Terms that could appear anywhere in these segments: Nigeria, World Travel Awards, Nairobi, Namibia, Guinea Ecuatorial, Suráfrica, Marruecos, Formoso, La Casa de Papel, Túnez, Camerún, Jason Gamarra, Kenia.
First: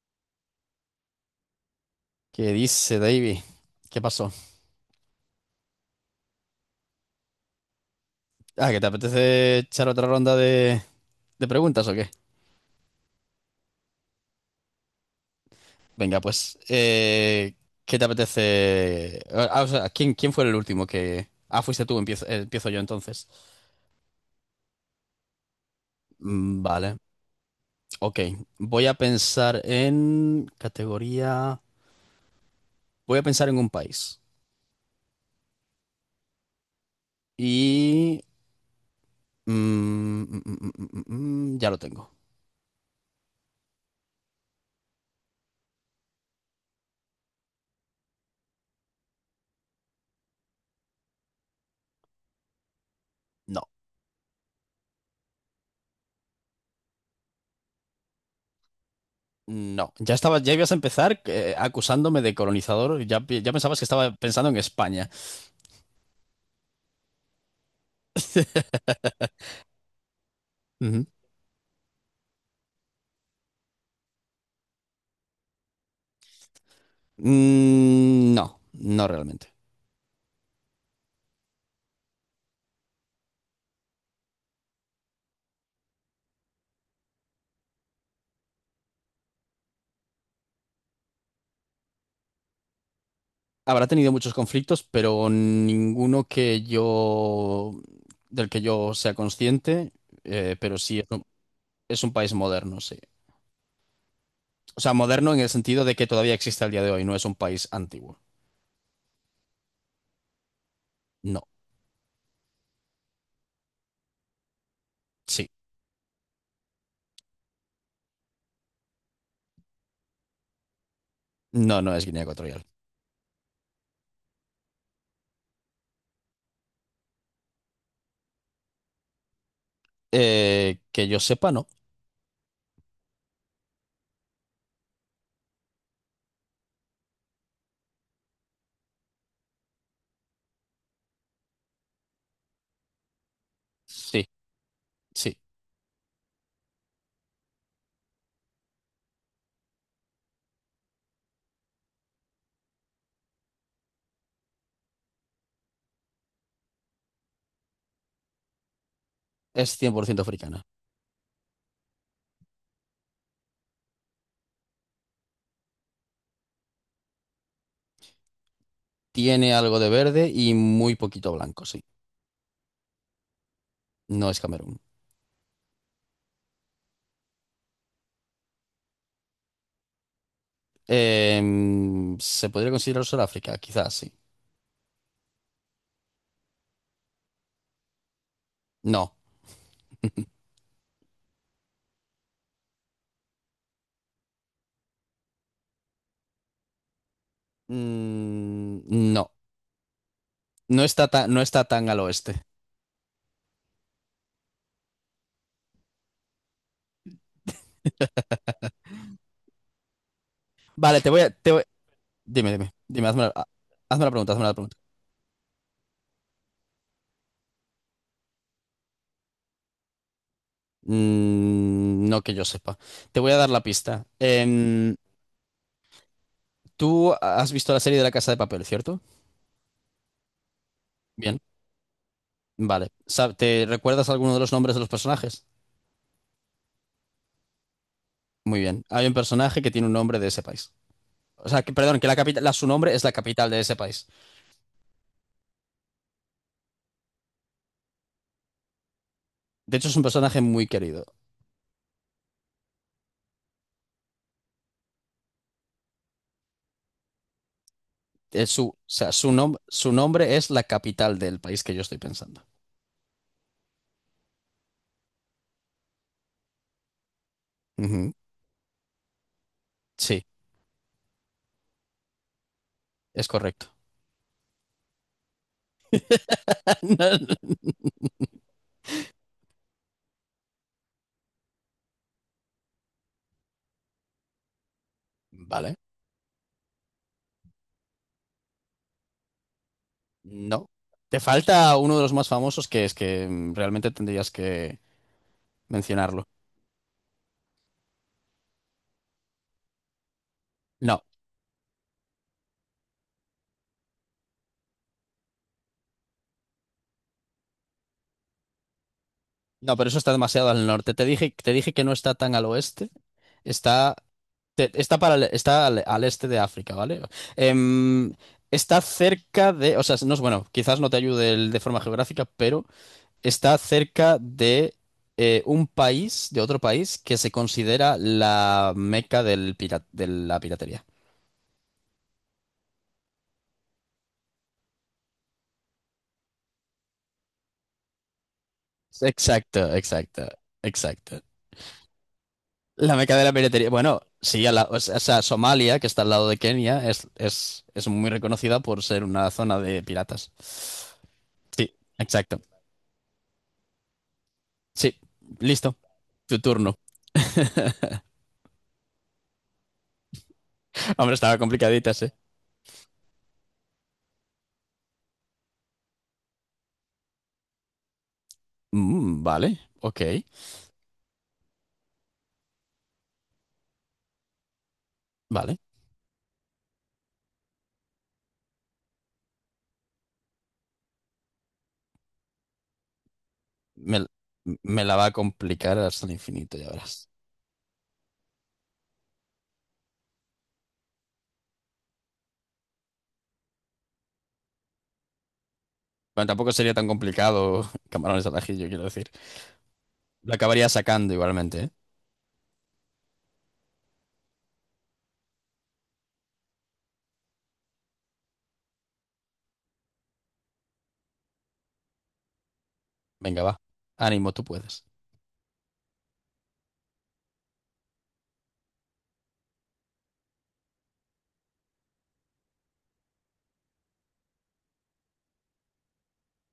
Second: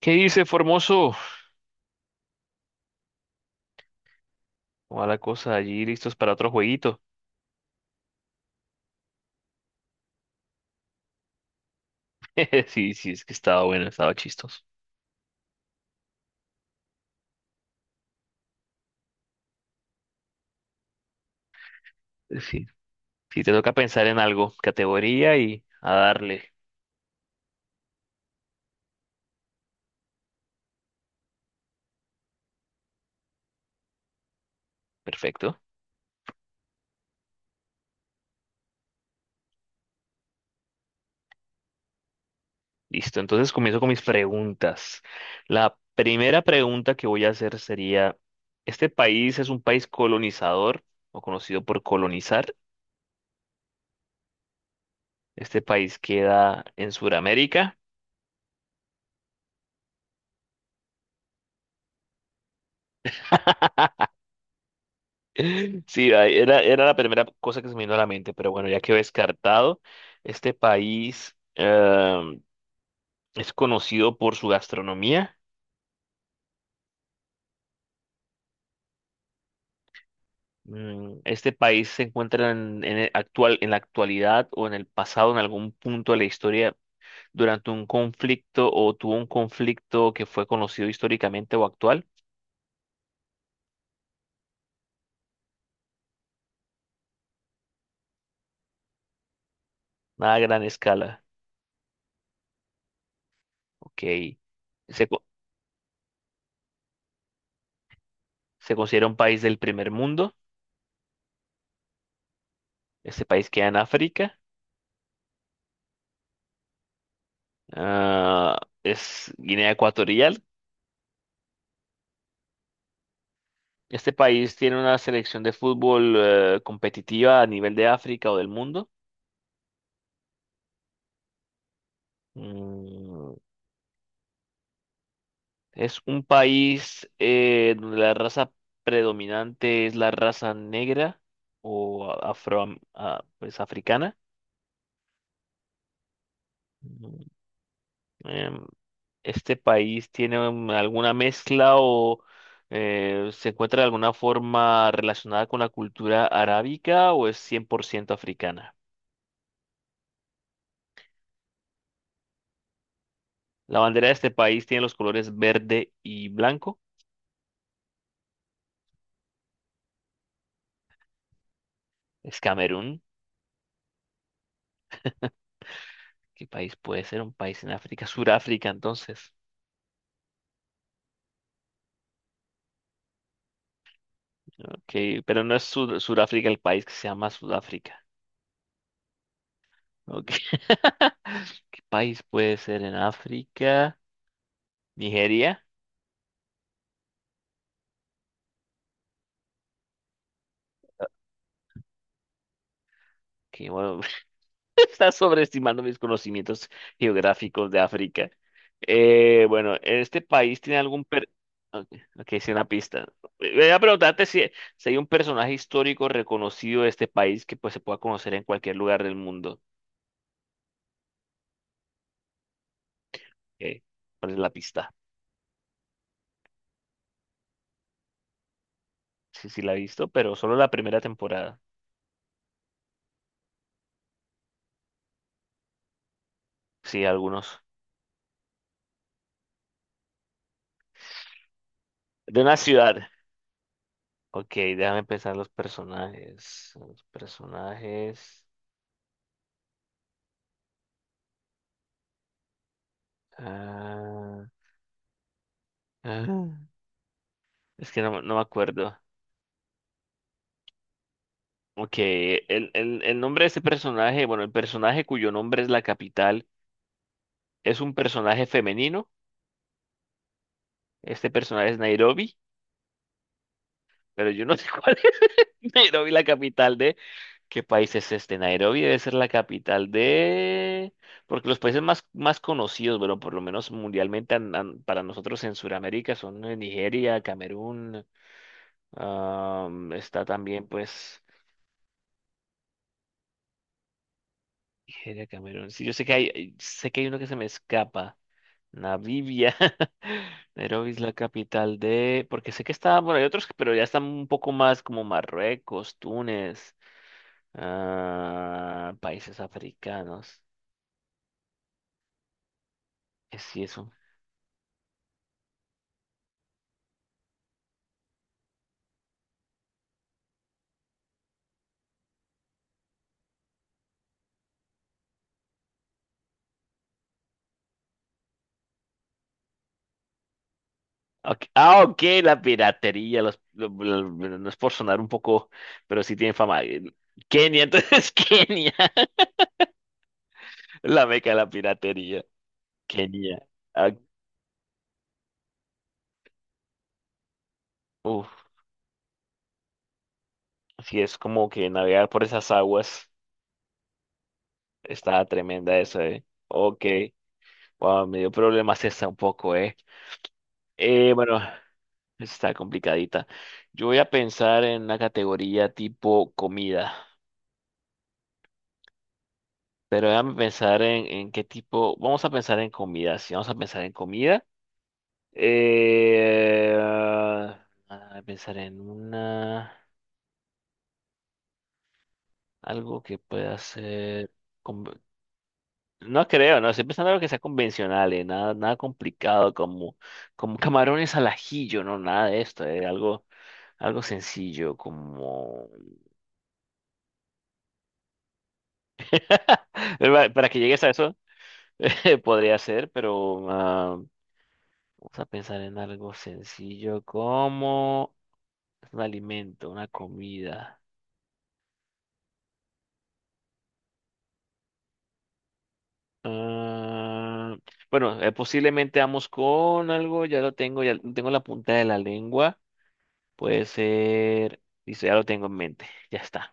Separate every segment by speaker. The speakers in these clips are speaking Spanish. Speaker 1: ¿Qué dice Formoso?
Speaker 2: ¿Qué dice, David? ¿Qué pasó?
Speaker 1: ¿Cómo va la cosa allí? ¿Listos para otro jueguito?
Speaker 2: ¿Que te apetece echar otra ronda de preguntas o qué?
Speaker 1: Sí, sí, es que estaba bueno, estaba chistoso.
Speaker 2: Venga, pues, ¿qué te apetece? Ah, o sea, ¿quién fue el último que... Ah, fuiste tú, empiezo,
Speaker 1: Sí,
Speaker 2: empiezo yo entonces.
Speaker 1: sí, te toca pensar en algo, categoría y a darle.
Speaker 2: Vale, ok. Voy a pensar en categoría... Voy a pensar en un país.
Speaker 1: Perfecto.
Speaker 2: Y... ya lo tengo.
Speaker 1: Listo, entonces comienzo con mis preguntas. La primera pregunta que voy a hacer sería, ¿este país es un país colonizador o conocido por colonizar?
Speaker 2: No,
Speaker 1: ¿Este país queda en Sudamérica?
Speaker 2: no. Ya estaba, ya ibas a empezar acusándome de colonizador. Ya, ya pensabas que estaba pensando en España.
Speaker 1: Sí, ay, era, era la primera cosa que se me vino a la mente, pero bueno, ya quedó descartado. Este
Speaker 2: Ujú.
Speaker 1: país es conocido por su gastronomía.
Speaker 2: Mm, no, no realmente.
Speaker 1: Este país se encuentra en el actual, en la actualidad o en el pasado, en algún punto de la historia, durante un conflicto o tuvo un conflicto que fue conocido históricamente o actual.
Speaker 2: Habrá tenido muchos conflictos, pero del que yo sea consciente,
Speaker 1: Nada a gran
Speaker 2: pero sí es
Speaker 1: escala.
Speaker 2: es un país moderno, sí.
Speaker 1: Ok.
Speaker 2: O sea,
Speaker 1: Se, co-
Speaker 2: moderno en el sentido de que todavía existe al día de hoy, no es un país antiguo.
Speaker 1: Se considera un país del primer mundo.
Speaker 2: No,
Speaker 1: Este país queda en África.
Speaker 2: sí.
Speaker 1: Ah, es Guinea Ecuatorial.
Speaker 2: No, no es Guinea Ecuatorial.
Speaker 1: Este país tiene una selección de fútbol competitiva a nivel de África o del mundo.
Speaker 2: Que yo sepa, no.
Speaker 1: Mm, es un país donde la raza predominante es la raza negra o afro, ah, pues africana.
Speaker 2: Sí, sí.
Speaker 1: Mm, em, este país tiene alguna mezcla o se encuentra de alguna forma relacionada con la cultura arábica o es 100% africana.
Speaker 2: Es 100% africana.
Speaker 1: La bandera de este país tiene los colores verde y blanco.
Speaker 2: Tiene algo de verde y muy poquito blanco, sí.
Speaker 1: Es Camerún.
Speaker 2: No es Camerún.
Speaker 1: ¿Qué país puede ser? Un país en África. Suráfrica, entonces.
Speaker 2: Em, se podría considerar Sudáfrica, quizás, sí.
Speaker 1: Ok, pero no es Suráfrica el país que se llama Sudáfrica.
Speaker 2: No.
Speaker 1: Ok. ¿Qué país puede ser en África? Nigeria.
Speaker 2: Mm, no. No está tan al oeste.
Speaker 1: Que bueno, estás sobreestimando mis conocimientos geográficos de África. Bueno, ¿este país tiene
Speaker 2: Vale,
Speaker 1: algún...
Speaker 2: te voy
Speaker 1: Per...
Speaker 2: a...
Speaker 1: Ok, ok, sí,
Speaker 2: Dime,
Speaker 1: una
Speaker 2: dime.
Speaker 1: pista.
Speaker 2: Dime,
Speaker 1: Voy a
Speaker 2: hazme la
Speaker 1: preguntarte
Speaker 2: pregunta,
Speaker 1: si,
Speaker 2: hazme la pregunta.
Speaker 1: si hay un personaje histórico reconocido de este país que pues, se pueda conocer en cualquier lugar del mundo.
Speaker 2: Mm, no que yo sepa. Te voy a dar la
Speaker 1: Ok,
Speaker 2: pista.
Speaker 1: ¿cuál es la pista?
Speaker 2: ¿Tú has visto la serie de La Casa de Papel, cierto?
Speaker 1: Sí, sí, la he visto, pero solo la primera
Speaker 2: Bien.
Speaker 1: temporada.
Speaker 2: Vale. ¿Te recuerdas alguno de los nombres de los personajes?
Speaker 1: Sí, algunos.
Speaker 2: Muy bien. Hay un personaje que tiene un nombre de ese país. O sea, que, perdón, que la
Speaker 1: De
Speaker 2: capital,
Speaker 1: una
Speaker 2: su nombre es
Speaker 1: ciudad.
Speaker 2: la capital de ese país.
Speaker 1: Ok, déjame pensar los personajes. Los personajes.
Speaker 2: De hecho, es un personaje muy querido.
Speaker 1: Ah, ah, es que no, no me
Speaker 2: Es su, o
Speaker 1: acuerdo.
Speaker 2: sea, su, nom- su nombre es la capital del país que yo
Speaker 1: Ok,
Speaker 2: estoy pensando.
Speaker 1: el nombre de este personaje, bueno, el personaje cuyo nombre es la capital, es un
Speaker 2: Ujú.
Speaker 1: personaje femenino.
Speaker 2: Sí,
Speaker 1: Este personaje es Nairobi,
Speaker 2: es correcto.
Speaker 1: pero yo no sé cuál es Nairobi, la capital de... ¿Qué país es este? Nairobi debe ser la capital de... Porque los países más conocidos, bueno, por lo menos mundialmente para nosotros en
Speaker 2: Vale.
Speaker 1: Sudamérica son Nigeria, Camerún, am, está
Speaker 2: No.
Speaker 1: también
Speaker 2: Te
Speaker 1: pues...
Speaker 2: falta uno de los más famosos, que es que realmente tendrías que
Speaker 1: Nigeria, Camerún. Sí, yo
Speaker 2: mencionarlo.
Speaker 1: sé que hay uno que se me escapa. Namibia. Nairobi es
Speaker 2: No,
Speaker 1: la capital de... Porque sé que estaba bueno, hay otros, pero ya están un poco más como Marruecos, Túnez, ah, países
Speaker 2: no, pero eso está
Speaker 1: africanos.
Speaker 2: demasiado al norte. Te dije que no está tan al oeste.
Speaker 1: Es sí, eso.
Speaker 2: Está, te- está, para, el- Está al este de África, ¿vale? Em, Está cerca de, o sea, no es bueno, quizás no te ayude de forma geográfica, pero está cerca de un país, de otro país que se considera la meca de la piratería.
Speaker 1: Ok, ah, ok, la piratería. Los, no es por sonar un poco, pero sí tiene fama. Kenia, entonces Kenia.
Speaker 2: Exacto, exacto,
Speaker 1: La
Speaker 2: exacto.
Speaker 1: meca de la piratería.
Speaker 2: La meca de la
Speaker 1: Kenia.
Speaker 2: piratería.
Speaker 1: Ah,
Speaker 2: Bueno, sí, a la- o sea, Somalia, que está al lado de Kenia, es muy
Speaker 1: uf,
Speaker 2: reconocida por ser una zona de piratas.
Speaker 1: sí, es como que
Speaker 2: Sí,
Speaker 1: navegar por
Speaker 2: exacto.
Speaker 1: esas aguas
Speaker 2: Sí,
Speaker 1: está
Speaker 2: listo.
Speaker 1: tremenda eso, ¿eh?
Speaker 2: Tu turno.
Speaker 1: Ok. Wow, me dio problemas esta un poco, ¿eh?
Speaker 2: Hombre, estaba
Speaker 1: Bueno,
Speaker 2: complicadita, sí.
Speaker 1: está complicadita. Yo voy a pensar en una categoría tipo comida,
Speaker 2: Vale,
Speaker 1: pero déjame pensar en qué tipo. Vamos a pensar en comida, sí, vamos a pensar en comida.
Speaker 2: vale.
Speaker 1: Pensar en una algo que pueda
Speaker 2: Me,
Speaker 1: ser.
Speaker 2: me la va a complicar hasta el
Speaker 1: No
Speaker 2: infinito,
Speaker 1: creo, no,
Speaker 2: ya
Speaker 1: estoy pensando
Speaker 2: verás.
Speaker 1: en algo que sea convencional, nada, nada complicado, como, como camarones al ajillo, no, nada de esto, algo, algo sencillo, como...
Speaker 2: Bueno, tampoco sería tan complicado camarones al ajillo, quiero decir.
Speaker 1: Para
Speaker 2: Lo
Speaker 1: para que
Speaker 2: acabaría
Speaker 1: llegues a
Speaker 2: sacando
Speaker 1: eso,
Speaker 2: igualmente, ¿eh?
Speaker 1: podría ser, pero ah, vamos a pensar en algo sencillo, como un alimento, una comida.
Speaker 2: Venga, va. Ánimo, tú puedes.
Speaker 1: Ah, bueno, posiblemente vamos con algo, ya lo tengo en la punta de la lengua. Puede ser. Listo, ya lo tengo en mente. Ya está.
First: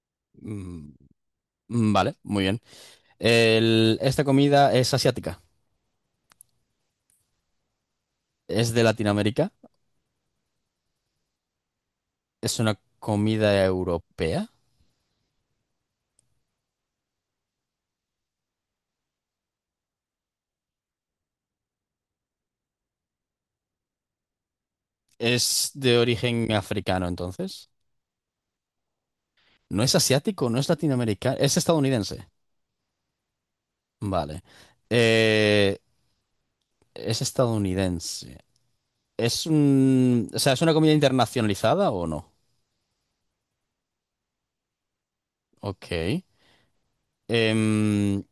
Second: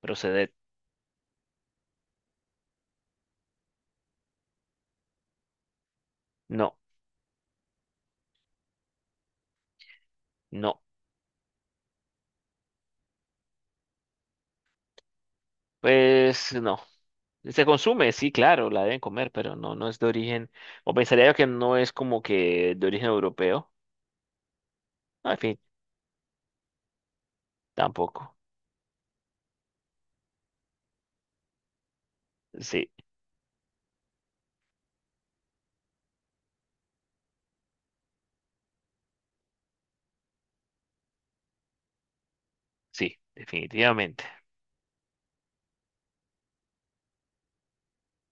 Speaker 1: Proceder.
Speaker 2: Mm, vale, muy bien. Esta comida es asiática.
Speaker 1: No,
Speaker 2: Es de Latinoamérica.
Speaker 1: no.
Speaker 2: Es una comida europea.
Speaker 1: Pues no. Se consume, sí, claro, la deben comer, pero no, no es de origen. O pensaría yo que no es como que de origen europeo. No, en fin,
Speaker 2: Es de origen africano, entonces.
Speaker 1: tampoco.
Speaker 2: No es asiático, no es latinoamericano. Es estadounidense.
Speaker 1: Sí,
Speaker 2: Vale. Eh, es estadounidense. Es un... O sea, ¿es una comida internacionalizada o no?
Speaker 1: sí, definitivamente.
Speaker 2: Ok. Em,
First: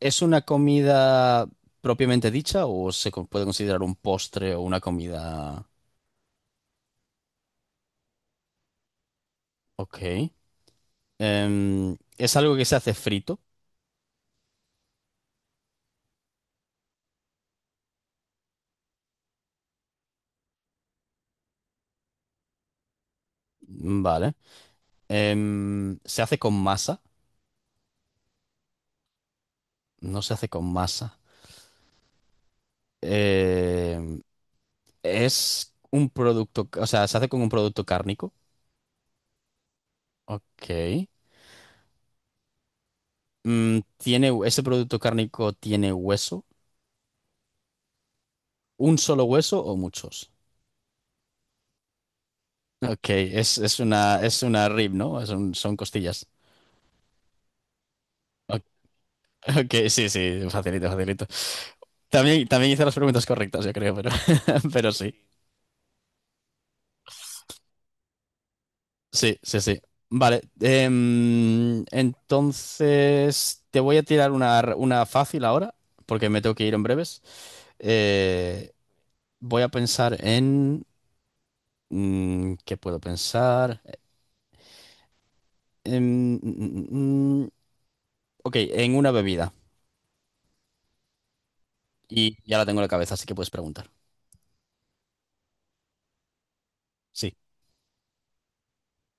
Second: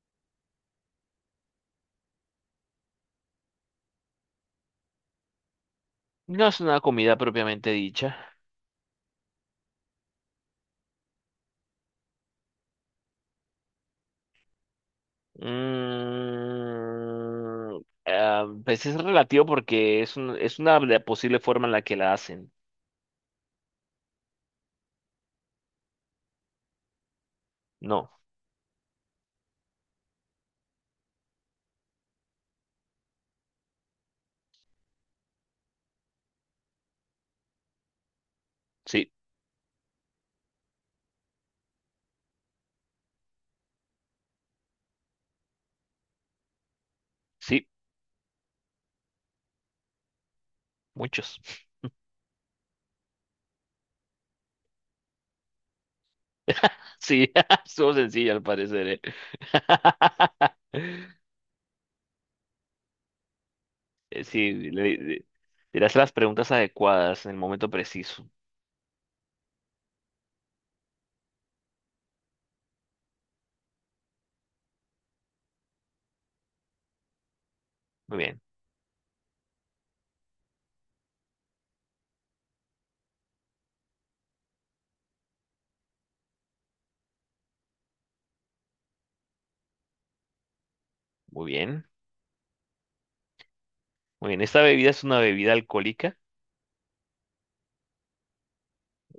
Speaker 2: ¿es una comida propiamente dicha o puede considerar un postre o una comida?
Speaker 1: No es una comida propiamente dicha.
Speaker 2: Ok. Em, ¿es algo que se hace frito?
Speaker 1: Mm, pues es relativo porque es una posible forma en la que la hacen.
Speaker 2: Vale. Em, ¿se hace con masa?
Speaker 1: No,
Speaker 2: No se hace con masa. Em, ¿es un producto, o sea, se hace con un producto cárnico?
Speaker 1: sí,
Speaker 2: Ok. Mm, ¿tiene, ese producto cárnico tiene hueso?
Speaker 1: sí,
Speaker 2: ¿Un solo hueso o muchos?
Speaker 1: muchos.
Speaker 2: Ok, es una rib, ¿no? Son costillas.
Speaker 1: Sí, estuvo sencilla al parecer, ¿eh?
Speaker 2: Ok, sí, sí, facilito, facilito. También, también hice las preguntas correctas, yo creo, pero,
Speaker 1: Eh, Sí,
Speaker 2: pero
Speaker 1: le,
Speaker 2: sí,
Speaker 1: le- le las preguntas adecuadas en el momento preciso.
Speaker 2: sí. Vale, em, entonces te voy a tirar una fácil ahora, porque me tengo que ir en breves.
Speaker 1: Muy bien,
Speaker 2: Eh, voy a pensar en... mm, ¿qué puedo pensar? En, ok, en una bebida.
Speaker 1: muy bien.
Speaker 2: Y ya la tengo en la cabeza, así que puedes preguntar.
Speaker 1: Muy bien, ¿esta bebida es una bebida alcohólica?
Speaker 2: Sí.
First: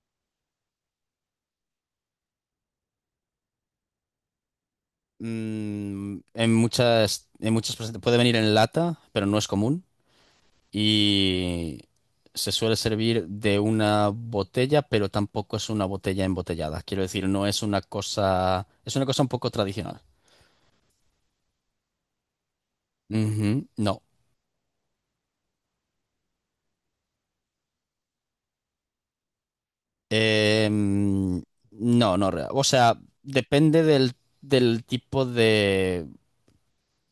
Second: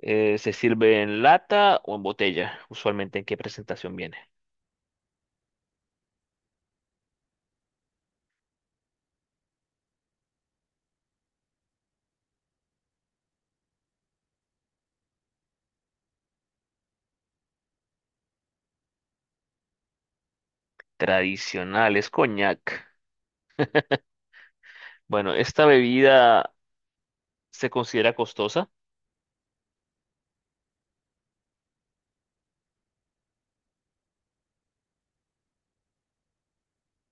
Speaker 1: ¿Se sirve en lata o en botella? Usualmente, ¿en qué presentación viene?
Speaker 2: Mm, en muchas presentaciones. Puede venir en lata, pero no es común. Y se suele servir de una botella, pero tampoco es una botella embotellada. Quiero decir, no es una cosa, es una cosa un poco tradicional.
Speaker 1: Tradicional, es coñac.
Speaker 2: Ujú, no.
Speaker 1: Bueno, ¿esta bebida se considera costosa?
Speaker 2: Em, no, no. O sea, depende del tipo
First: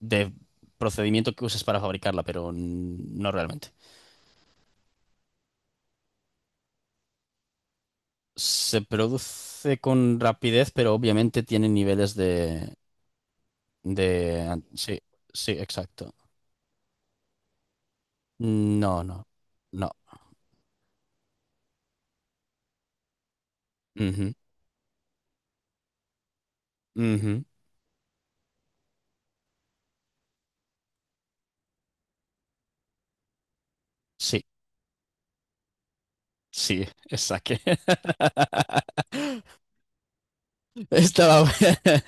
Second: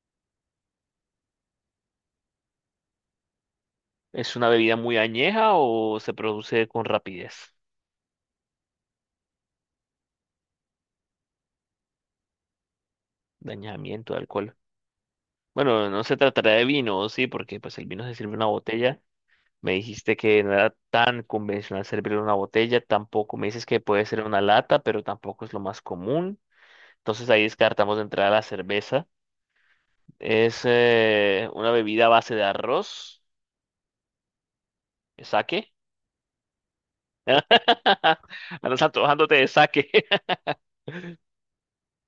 Speaker 2: de procedimiento que uses para fabricarla, pero no realmente.
Speaker 1: ¿Es una bebida muy añeja o se produce con rapidez?
Speaker 2: Se produce con rapidez, pero obviamente tiene niveles
Speaker 1: Dañamiento de alcohol.
Speaker 2: Sí, sí,
Speaker 1: Bueno, no
Speaker 2: exacto.
Speaker 1: se tratará de vino, sí, porque pues el vino se sirve en una botella.
Speaker 2: No, no,
Speaker 1: Me
Speaker 2: no.
Speaker 1: dijiste que no era tan convencional servirlo en una botella, tampoco me dices que puede ser
Speaker 2: Ujú,
Speaker 1: una lata, pero tampoco es lo más común. Entonces
Speaker 2: ujú.
Speaker 1: ahí descartamos de entrada la cerveza. Es una bebida a base de arroz,
Speaker 2: Sí,
Speaker 1: sake.
Speaker 2: sí, exacto.
Speaker 1: Andas antojándote de sake.
Speaker 2: Estaba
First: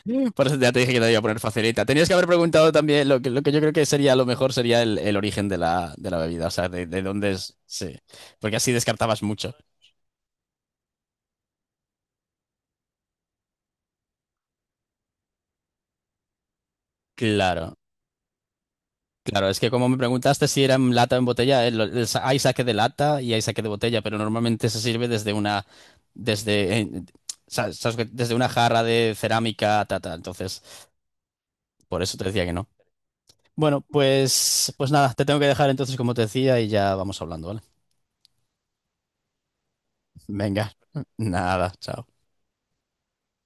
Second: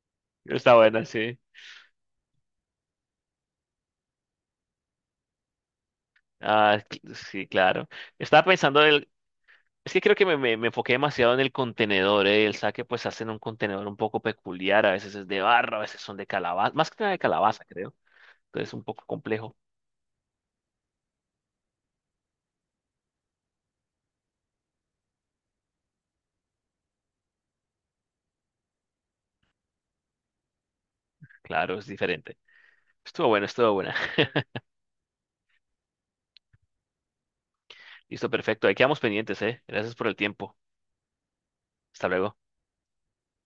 Speaker 2: bueno. Por eso ya
Speaker 1: Está
Speaker 2: te dije que
Speaker 1: buena,
Speaker 2: te iba a
Speaker 1: sí.
Speaker 2: poner facilita. Tenías que haber preguntado también lo que yo creo que sería lo mejor sería el origen de de la bebida, o sea,
Speaker 1: Ah,
Speaker 2: de
Speaker 1: cl-
Speaker 2: dónde
Speaker 1: sí,
Speaker 2: es.
Speaker 1: claro.
Speaker 2: Sí,
Speaker 1: Estaba
Speaker 2: porque así
Speaker 1: pensando
Speaker 2: descartabas mucho.
Speaker 1: es que creo que me enfoqué demasiado en el contenedor, ¿eh? El saque pues hacen un contenedor un poco peculiar, a veces es de barro, a veces son de calabaza, más que nada de calabaza,
Speaker 2: Claro,
Speaker 1: creo. Entonces un poco
Speaker 2: claro,
Speaker 1: complejo,
Speaker 2: es que como me preguntaste si era en lata o en botella, hay saque de lata y hay saque de botella, pero normalmente se sirve desde desde, sabes desde una jarra de cerámica, ta, ta. Entonces,
Speaker 1: claro, es
Speaker 2: por eso te
Speaker 1: diferente.
Speaker 2: decía que no.
Speaker 1: Estuvo bueno, estuvo
Speaker 2: Bueno,
Speaker 1: buena.
Speaker 2: pues, pues nada, te tengo que dejar entonces, como te decía, y ya vamos hablando, ¿vale?
Speaker 1: Listo, perfecto, ahí quedamos pendientes, ¿eh? Gracias por el tiempo.
Speaker 2: Venga, nada, chao.
Speaker 1: Hasta luego.